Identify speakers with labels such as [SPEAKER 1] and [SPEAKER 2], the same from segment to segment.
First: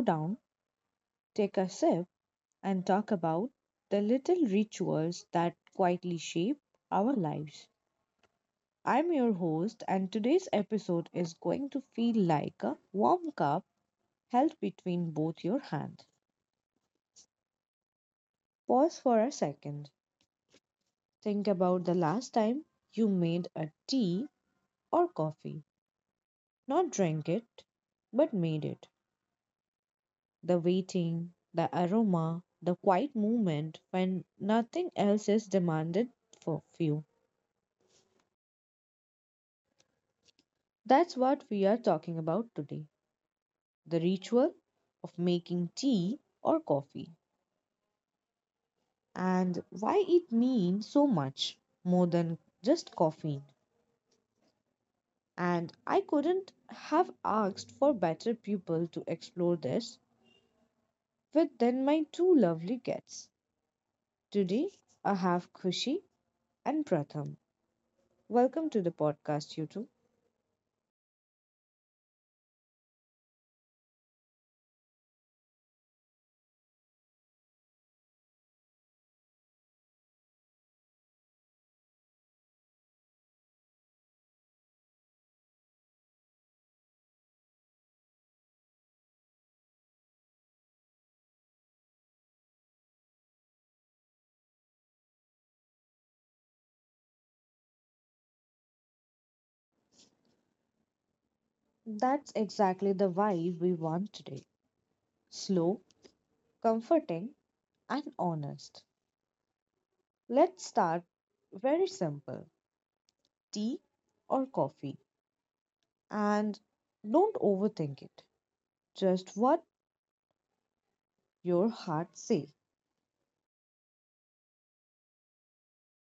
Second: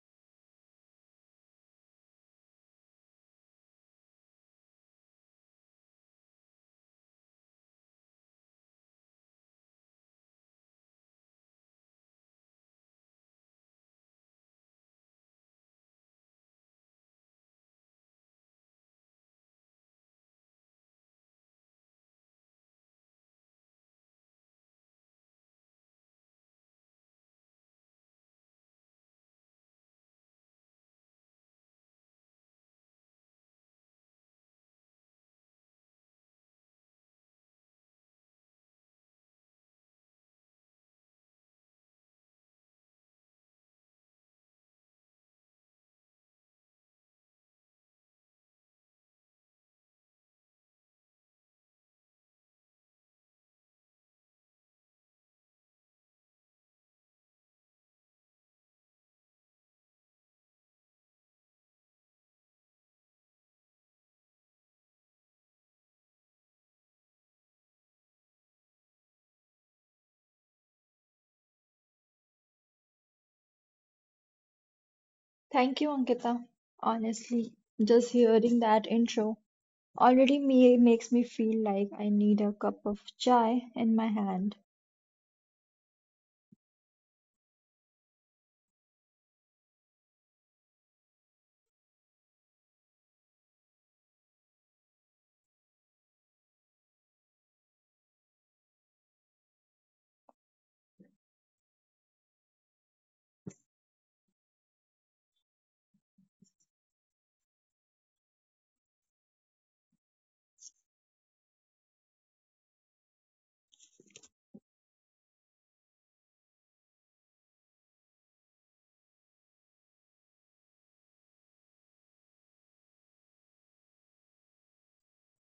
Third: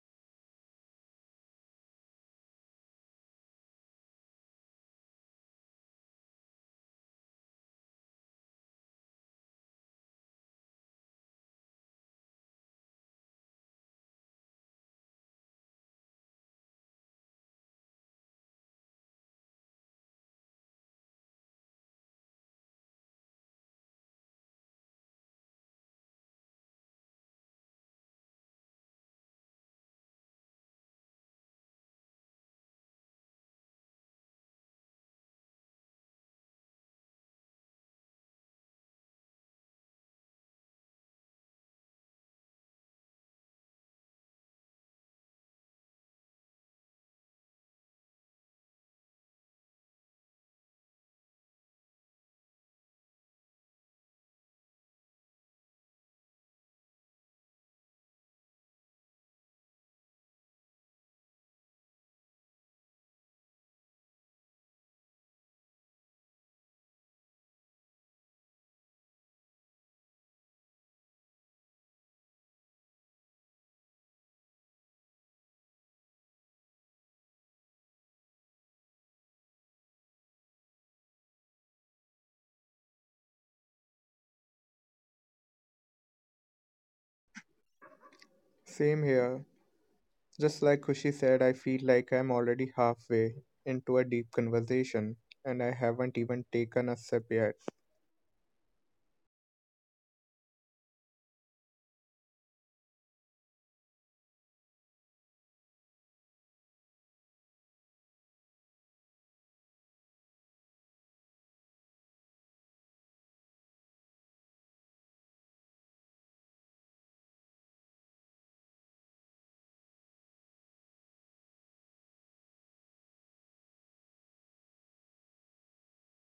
[SPEAKER 1] down, take a sip, and talk about the little rituals that quietly shape our lives. I'm your host, and today's episode is going to feel like a warm cup held between both your hands. Pause for a second. Think about the last time you made a tea or coffee, not drank it, but made it. The waiting, the aroma, the quiet movement when nothing else is demanded for you. That's what we are talking about today, the ritual of making tea or coffee and why it means so much more than just caffeine. And I couldn't have asked for better people to explore this with than my two lovely guests. Today, I have Kushi and Pratham. Welcome to the podcast, you two.
[SPEAKER 2] Thank you, Ankita. Honestly, just hearing that intro already me makes me feel like I need a cup of chai in my hand.
[SPEAKER 3] Same here. Just like Kushi said, I feel like I'm already halfway into a deep conversation and I haven't even taken a sip yet.
[SPEAKER 1] That's exactly the vibe we want today: slow, comforting, and honest. Let's start very simple: tea or coffee. And don't overthink it, just what your heart says.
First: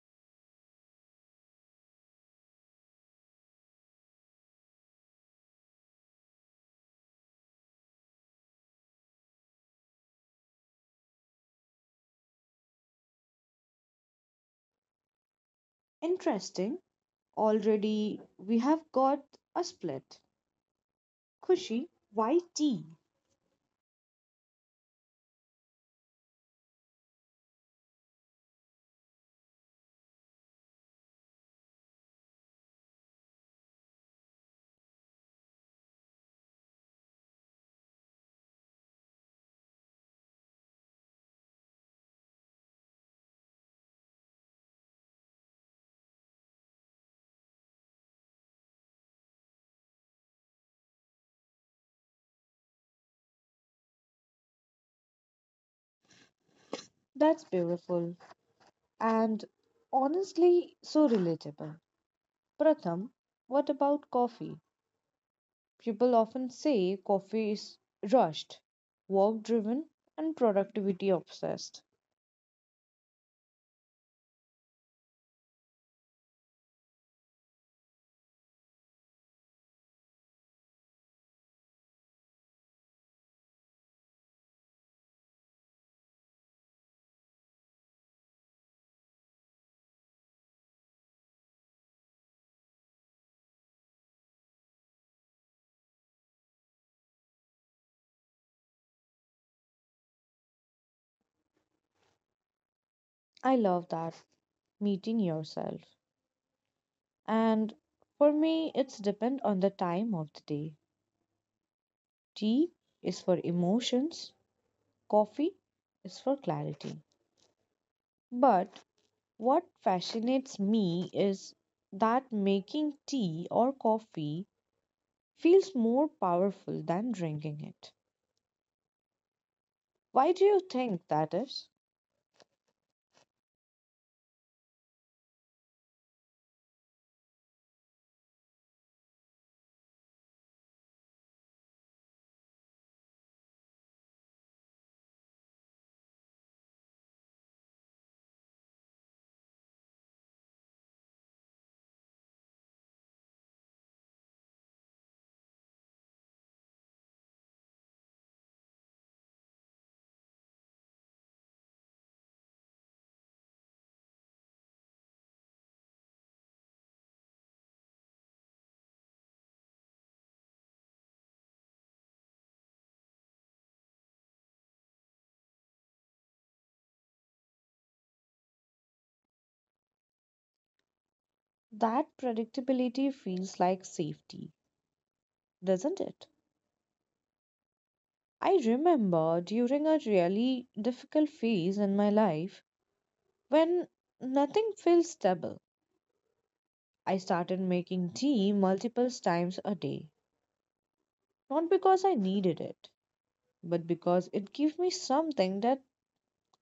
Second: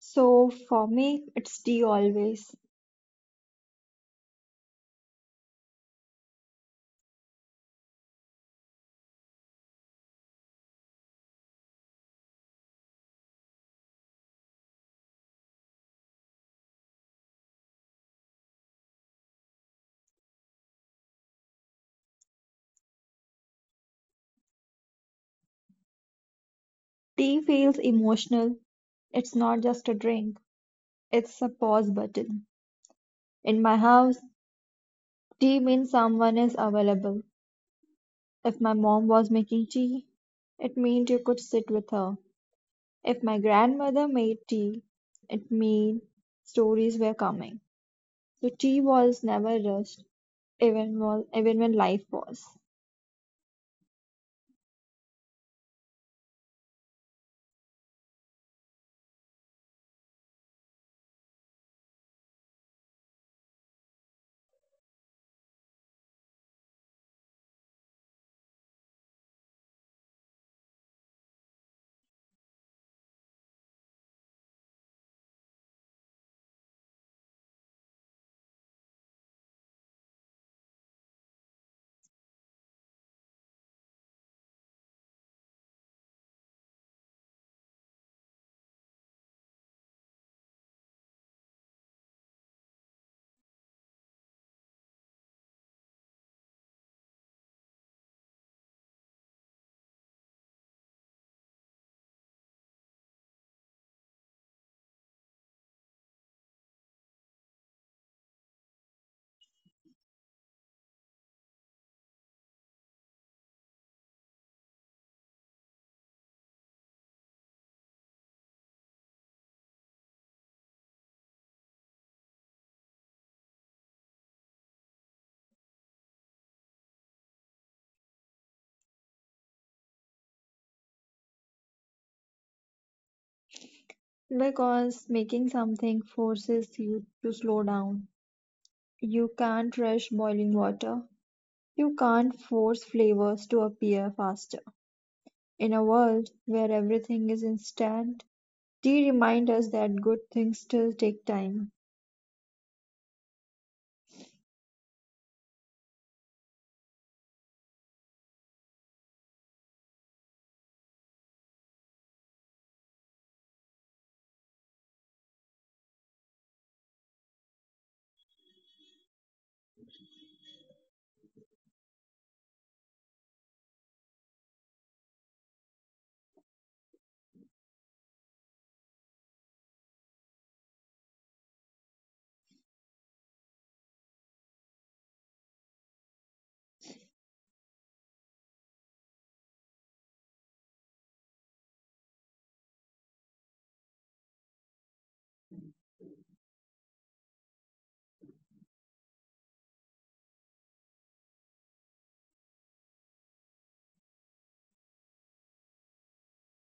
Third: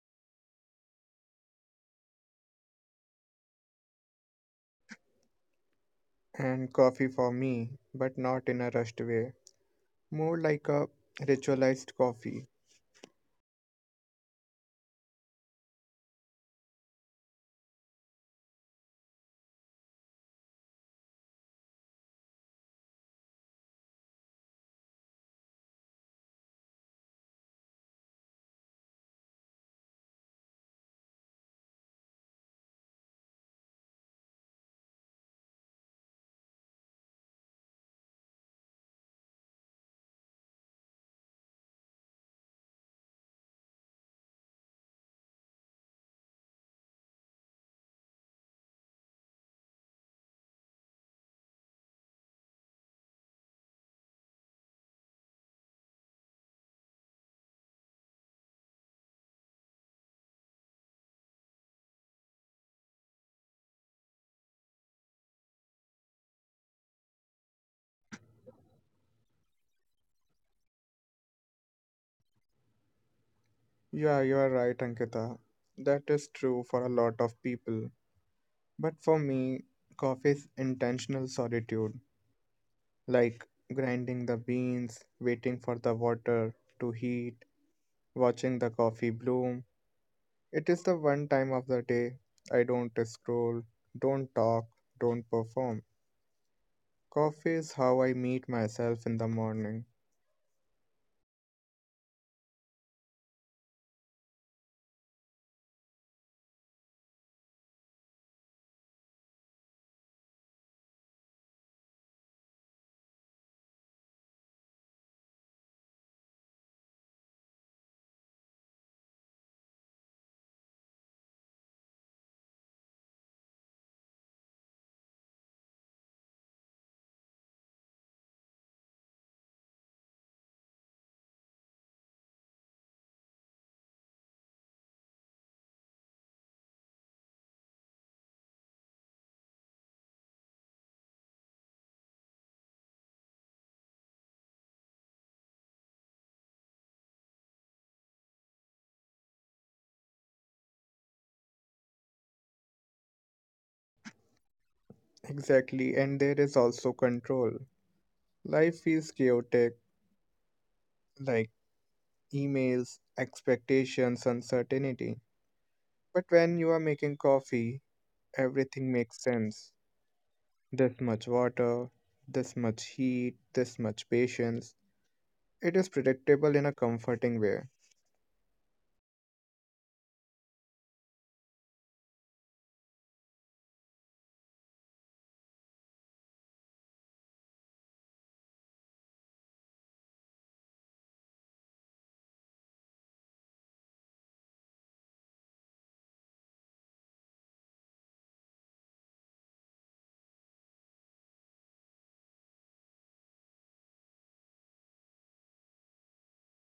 [SPEAKER 2] So for me, it's tea always.
[SPEAKER 3] And coffee for me, but not in a rushed way. More like a ritualized coffee.
[SPEAKER 1] Interesting, already we have got a split. Kushi, why tea?
[SPEAKER 2] Tea feels emotional. It's not just a drink, it's a pause button. In my house, tea means someone is available. If my mom was making tea, it meant you could sit with her. If my grandmother made tea, it meant stories were coming. So tea was never rushed, even when life was.
[SPEAKER 1] That's beautiful and honestly so relatable. Pratham, what about coffee? People often say coffee is rushed, work driven, and productivity obsessed.
[SPEAKER 3] Yeah, you are right, Ankita. That is true for a lot of people. But for me, coffee is intentional solitude, like grinding the beans, waiting for the water to heat, watching the coffee bloom. It is the one time of the day I don't scroll, don't talk, don't perform. Coffee is how I meet myself in the morning.
[SPEAKER 1] I love that, meeting yourself. And for me, it's depend on the time of the day. Tea is for emotions, coffee is for clarity. But what fascinates me is that making tea or coffee feels more powerful than drinking it. Why do you think that is?
[SPEAKER 2] Because making something forces you to slow down. You can't rush boiling water. You can't force flavors to appear faster. In a world where everything is instant, tea reminds us that good things still take time.
[SPEAKER 3] Exactly, and there is also control. Life is chaotic, like emails, expectations, uncertainty. But when you are making coffee, everything makes sense. This much water, this much heat, this much patience. It is predictable in a comforting way.
[SPEAKER 1] That predictability feels like safety, doesn't it? I remember during a really difficult phase in my life when nothing felt stable. I started making tea multiple times a day, not because I needed it, but because it gave me something that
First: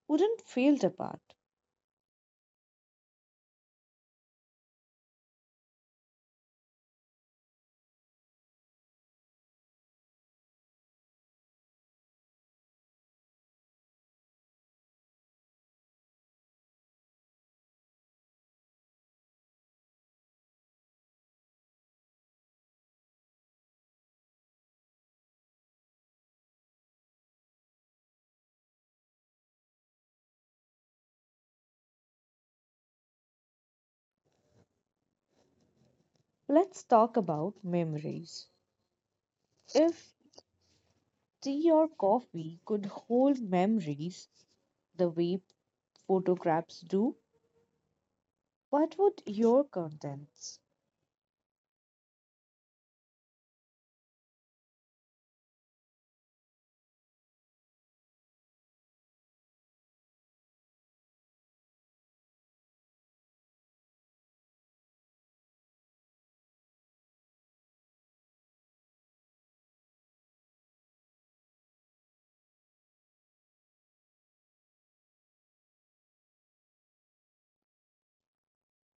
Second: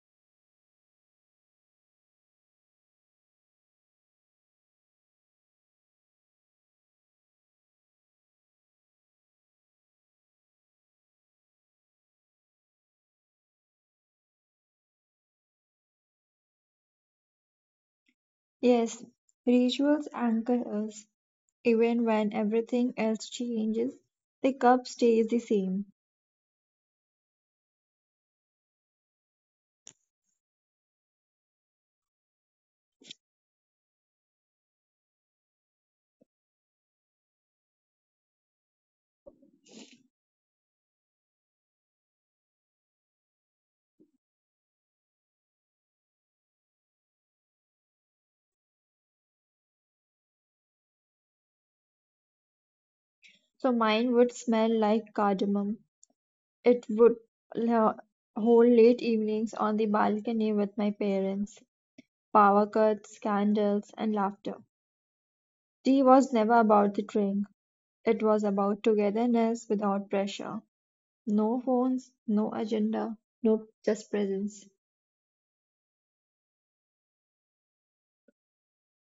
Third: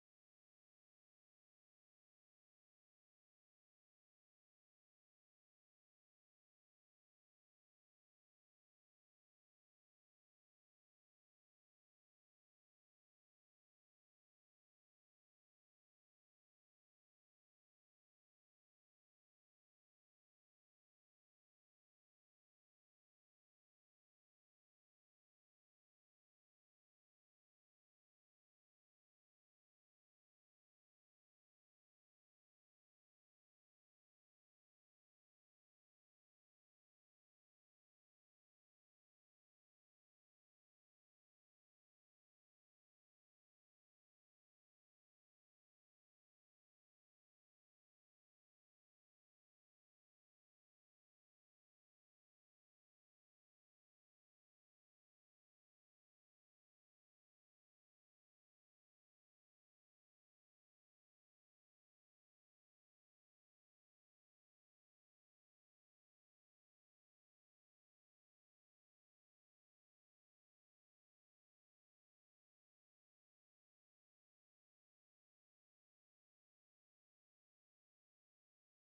[SPEAKER 1] wouldn't fail apart.
[SPEAKER 2] Yes, rituals anchor us. Even when everything else changes, the cup stays the same.
[SPEAKER 1] Let's talk about memories. If tea or coffee could hold memories the way photographs do, what would your contents?
[SPEAKER 2] So mine would smell like cardamom. It would l- hold late evenings on the balcony with my parents. Power cuts, candles, and laughter. Tea was never about the drink. It was about togetherness without pressure. No phones, no agenda, no just presence.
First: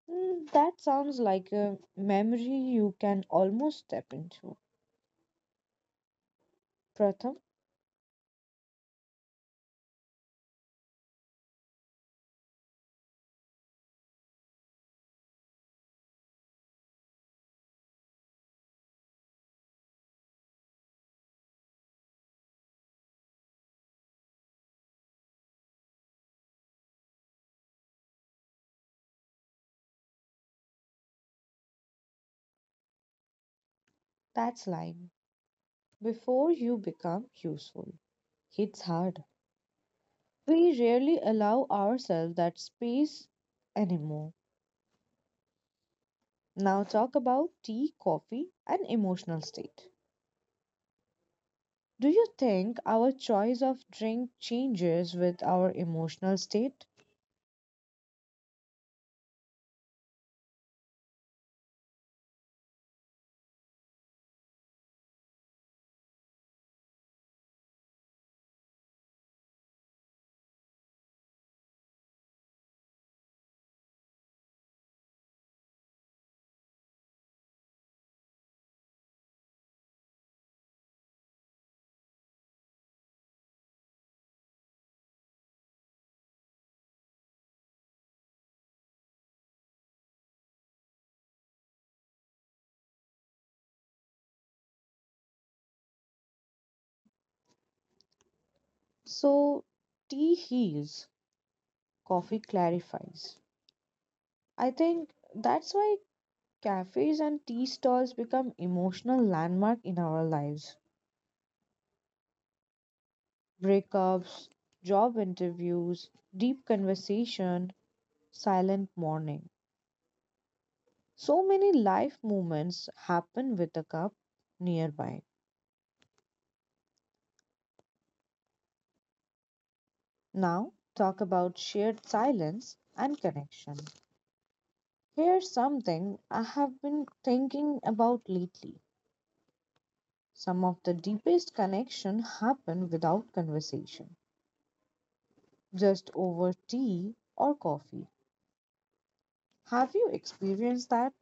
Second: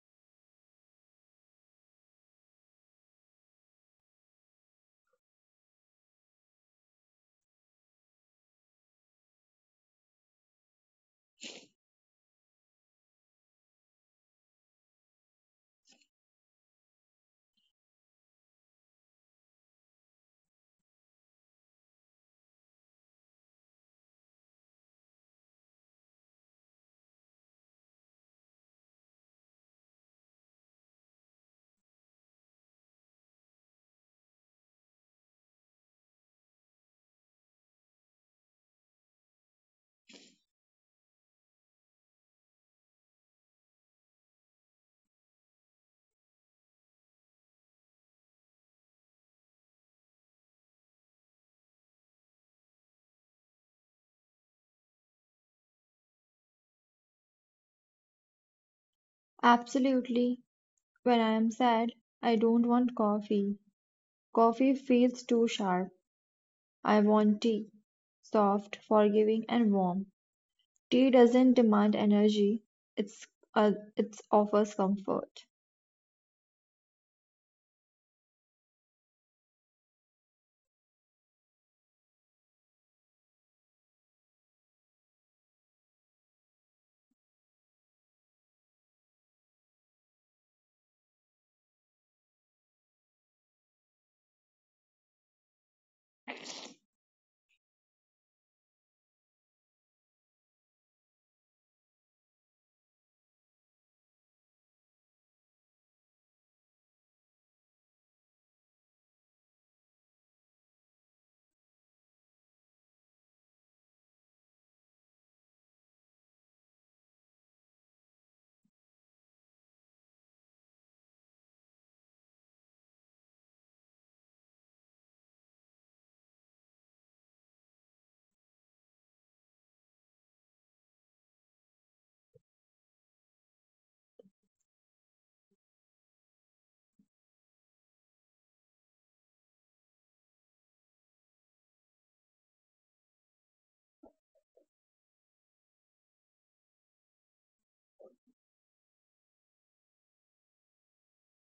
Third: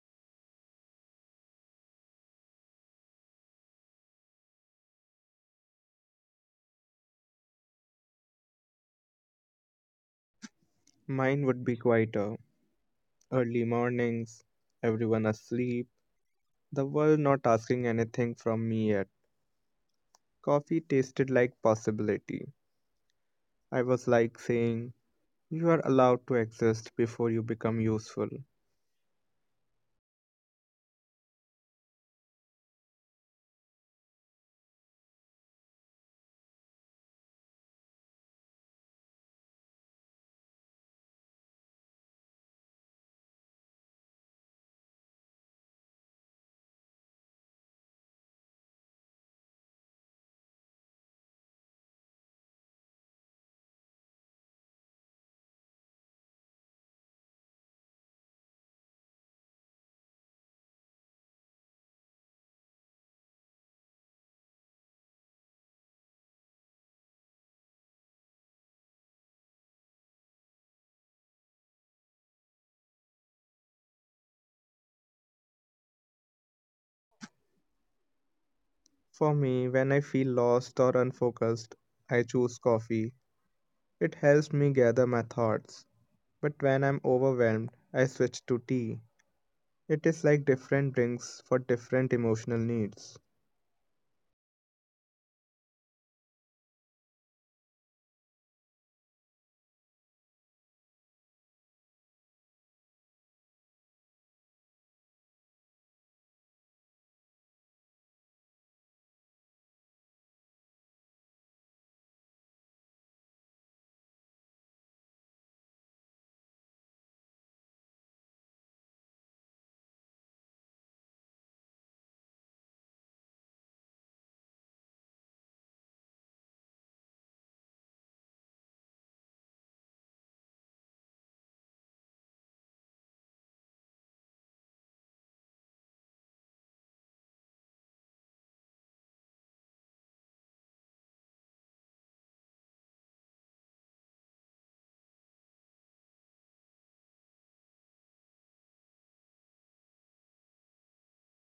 [SPEAKER 1] Mm, that sounds like a memory you can almost step into. Pratham,
[SPEAKER 3] Mine would be quieter. Early mornings, everyone asleep, the world not asking anything from me yet. Coffee tasted like possibility. I was like saying, "You are allowed to exist before you become useful."
[SPEAKER 1] that's line. Before you become useful. It's hard. We rarely allow ourselves that space anymore. Now talk about tea, coffee, and emotional state. Do you think our choice of drink changes with our emotional state?
[SPEAKER 2] Absolutely. When I am sad, I don't want coffee. Coffee feels too sharp. I want tea. Soft, forgiving, and warm. Tea doesn't demand energy, it's uh, it offers comfort.
[SPEAKER 3] For me, when I feel lost or unfocused, I choose coffee. It helps me gather my thoughts. But when I'm overwhelmed, I switch to tea. It is like different drinks for different emotional needs.
[SPEAKER 1] So, tea heals, coffee clarifies. I think that's why cafes and tea stalls become emotional landmark in our lives. Breakups, job interviews, deep conversation, silent morning. So many life moments happen with a cup nearby. Now, talk about shared silence and connection. Here's something I have been thinking about lately. Some of the deepest connection happen without conversation, just over tea or coffee. Have you experienced that?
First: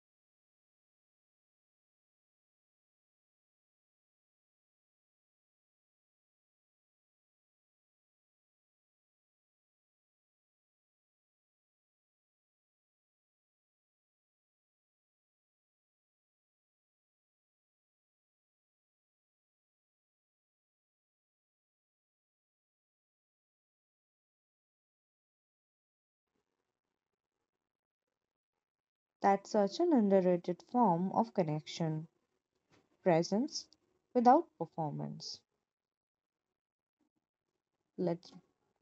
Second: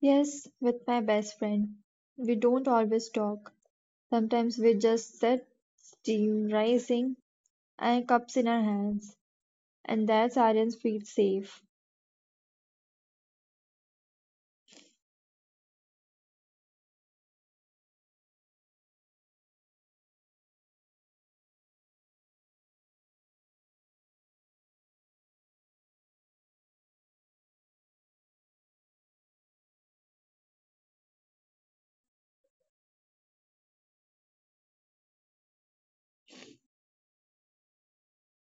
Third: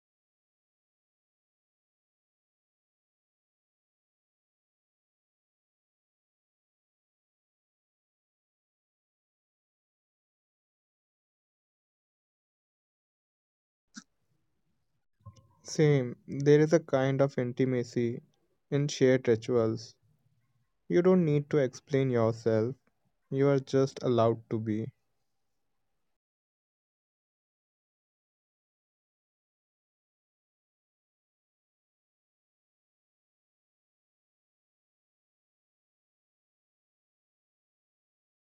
[SPEAKER 2] Yes, with my best friend. We don't always talk. Sometimes we just sit, steam rising, and cups in our hands, and that silence feels safe.
[SPEAKER 3] Same, there is a kind of intimacy in shared rituals. You don't need to explain yourself, you are just allowed to be.
[SPEAKER 1] That's such an underrated form of connection, presence without performance. Let's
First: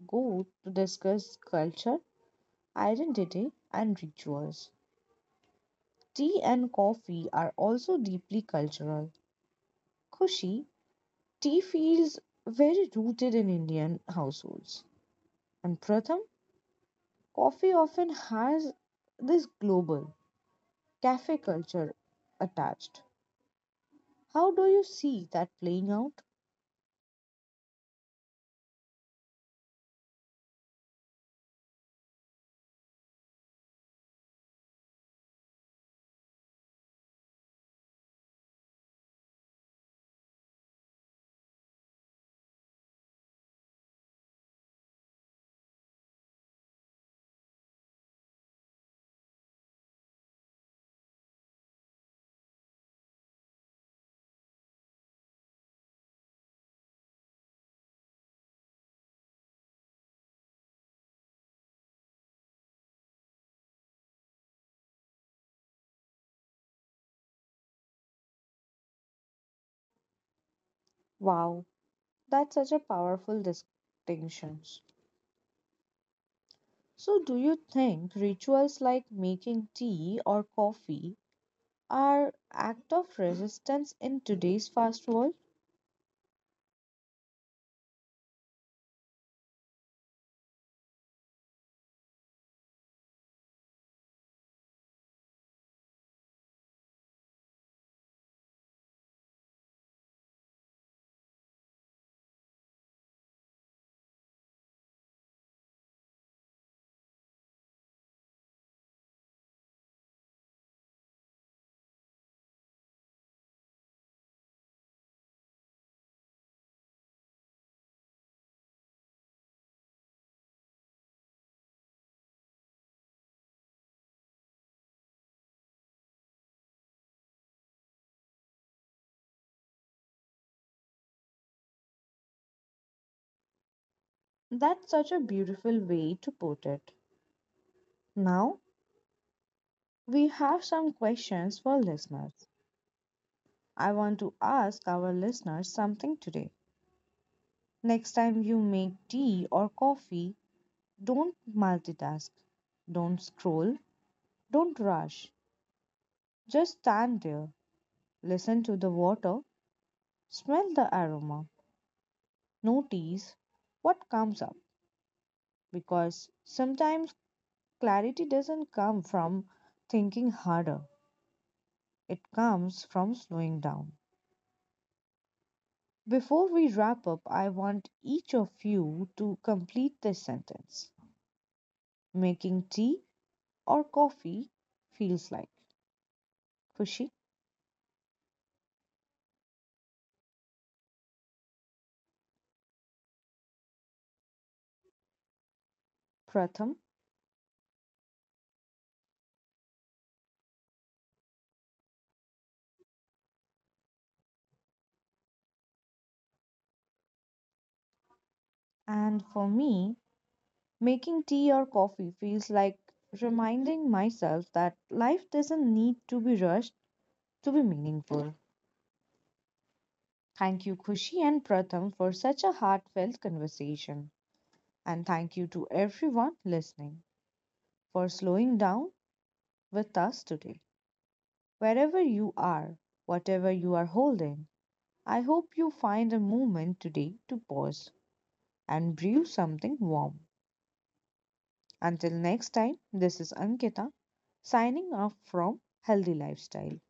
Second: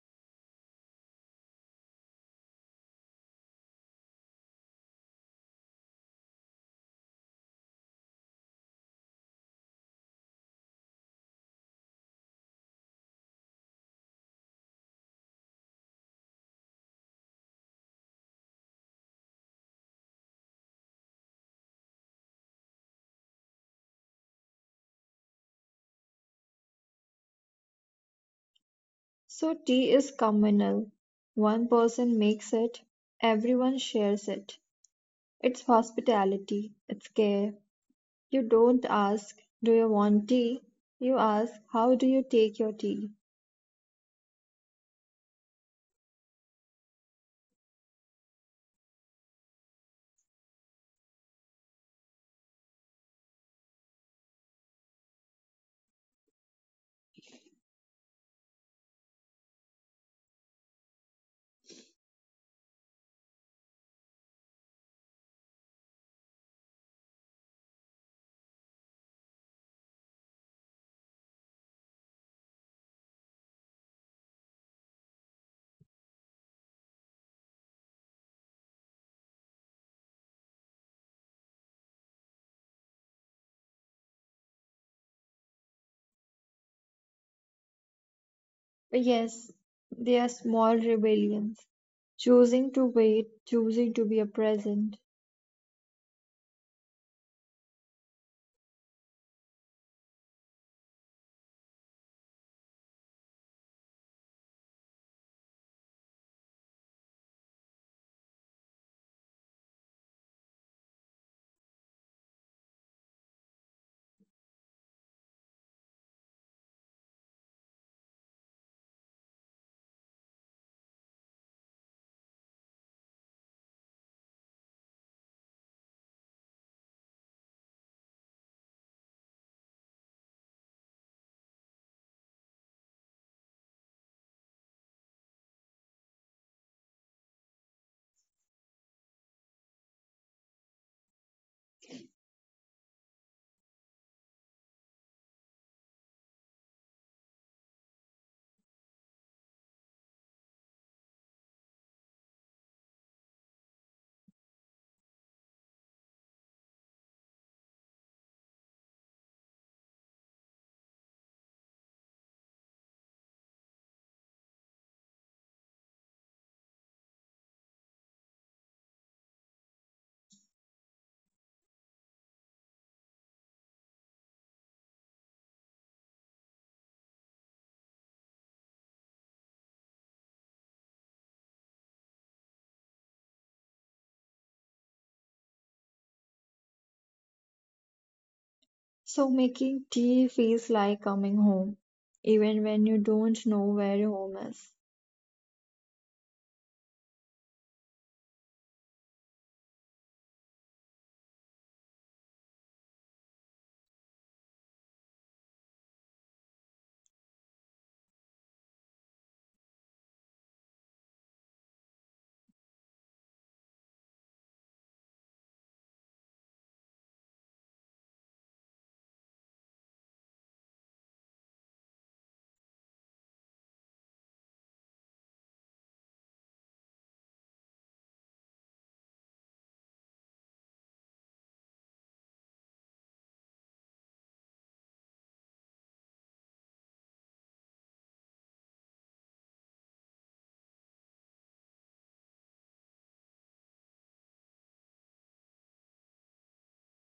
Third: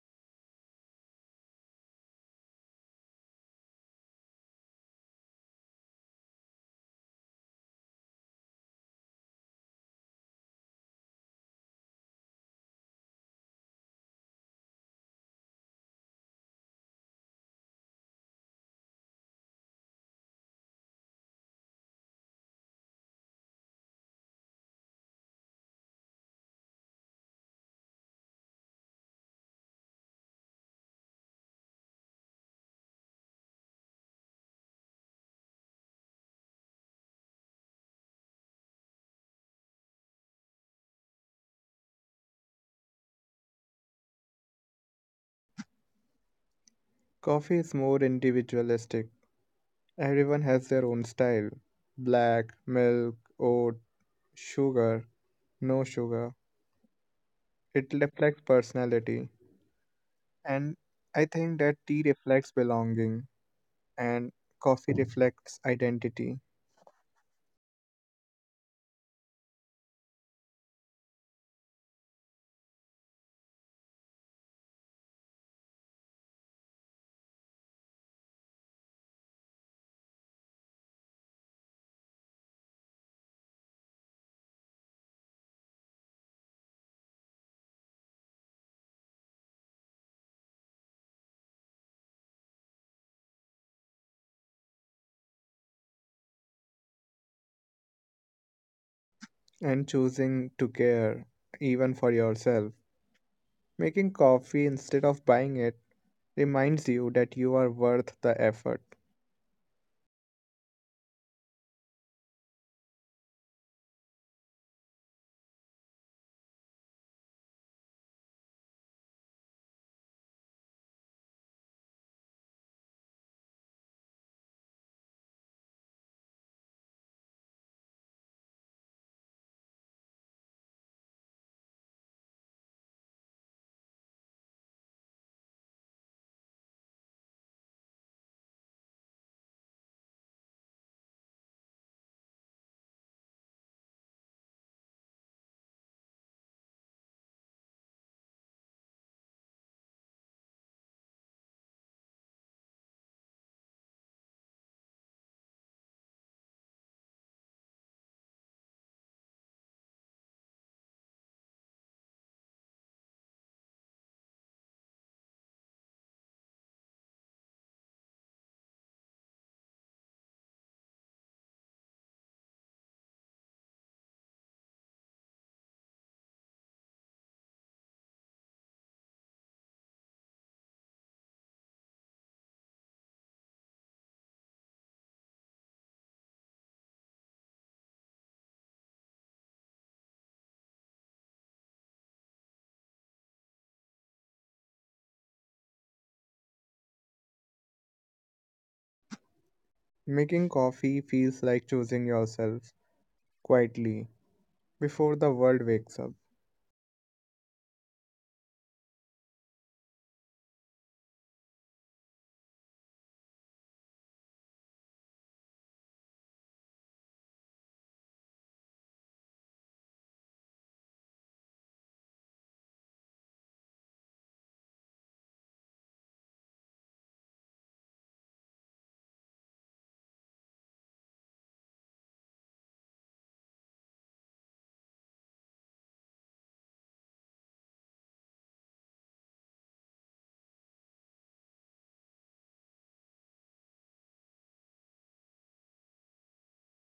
[SPEAKER 1] go to discuss culture, identity, and rituals. Tea and coffee are also deeply cultural. Kushi, tea feels very rooted in Indian households. And Pratham, coffee often has this global cafe culture attached. How do you see that playing out?
[SPEAKER 2] So tea is communal. One person makes it, everyone shares it. It's hospitality, it's care. You don't ask, do you want tea? You ask, how do you take your tea?
[SPEAKER 3] Coffee is more individualistic. Everyone has their own style: black, milk, oat, sugar, no sugar. It reflects personality. And I think that tea reflects belonging, and coffee reflects identity.
[SPEAKER 1] Wow, that's such a powerful distinction. So, do you think rituals like making tea or coffee are act of resistance in today's fast world?
[SPEAKER 2] Yes, they are small rebellions, choosing to wait, choosing to be a present.
[SPEAKER 3] And choosing to care, even for yourself. Making coffee instead of buying it reminds you that you are worth the effort.
[SPEAKER 1] That's such a beautiful way to put it. Now, we have some questions for listeners. I want to ask our listeners something today. Next time you make tea or coffee, don't multitask, don't scroll, don't rush. Just stand there, listen to the water, smell the aroma, notice what comes up, because sometimes clarity doesn't come from thinking harder, it comes from slowing down. Before we wrap up, I want each of you to complete this sentence: making tea or coffee feels like. Kushi,
[SPEAKER 2] So making tea feels like coming home, even when you don't know where home is.
[SPEAKER 1] Pratham,
[SPEAKER 3] Making coffee feels like choosing yourself quietly before the world wakes up.
[SPEAKER 1] and for me, making tea or coffee feels like reminding myself that life doesn't need to be rushed to be meaningful. Thank you, Kushi and Pratham, for such a heartfelt conversation. And thank you to everyone listening for slowing down with us today. Wherever you are, whatever you are holding, I hope you find a moment today to pause and brew something warm. Until next time, this is Ankita signing off from Healthy Lifestyle.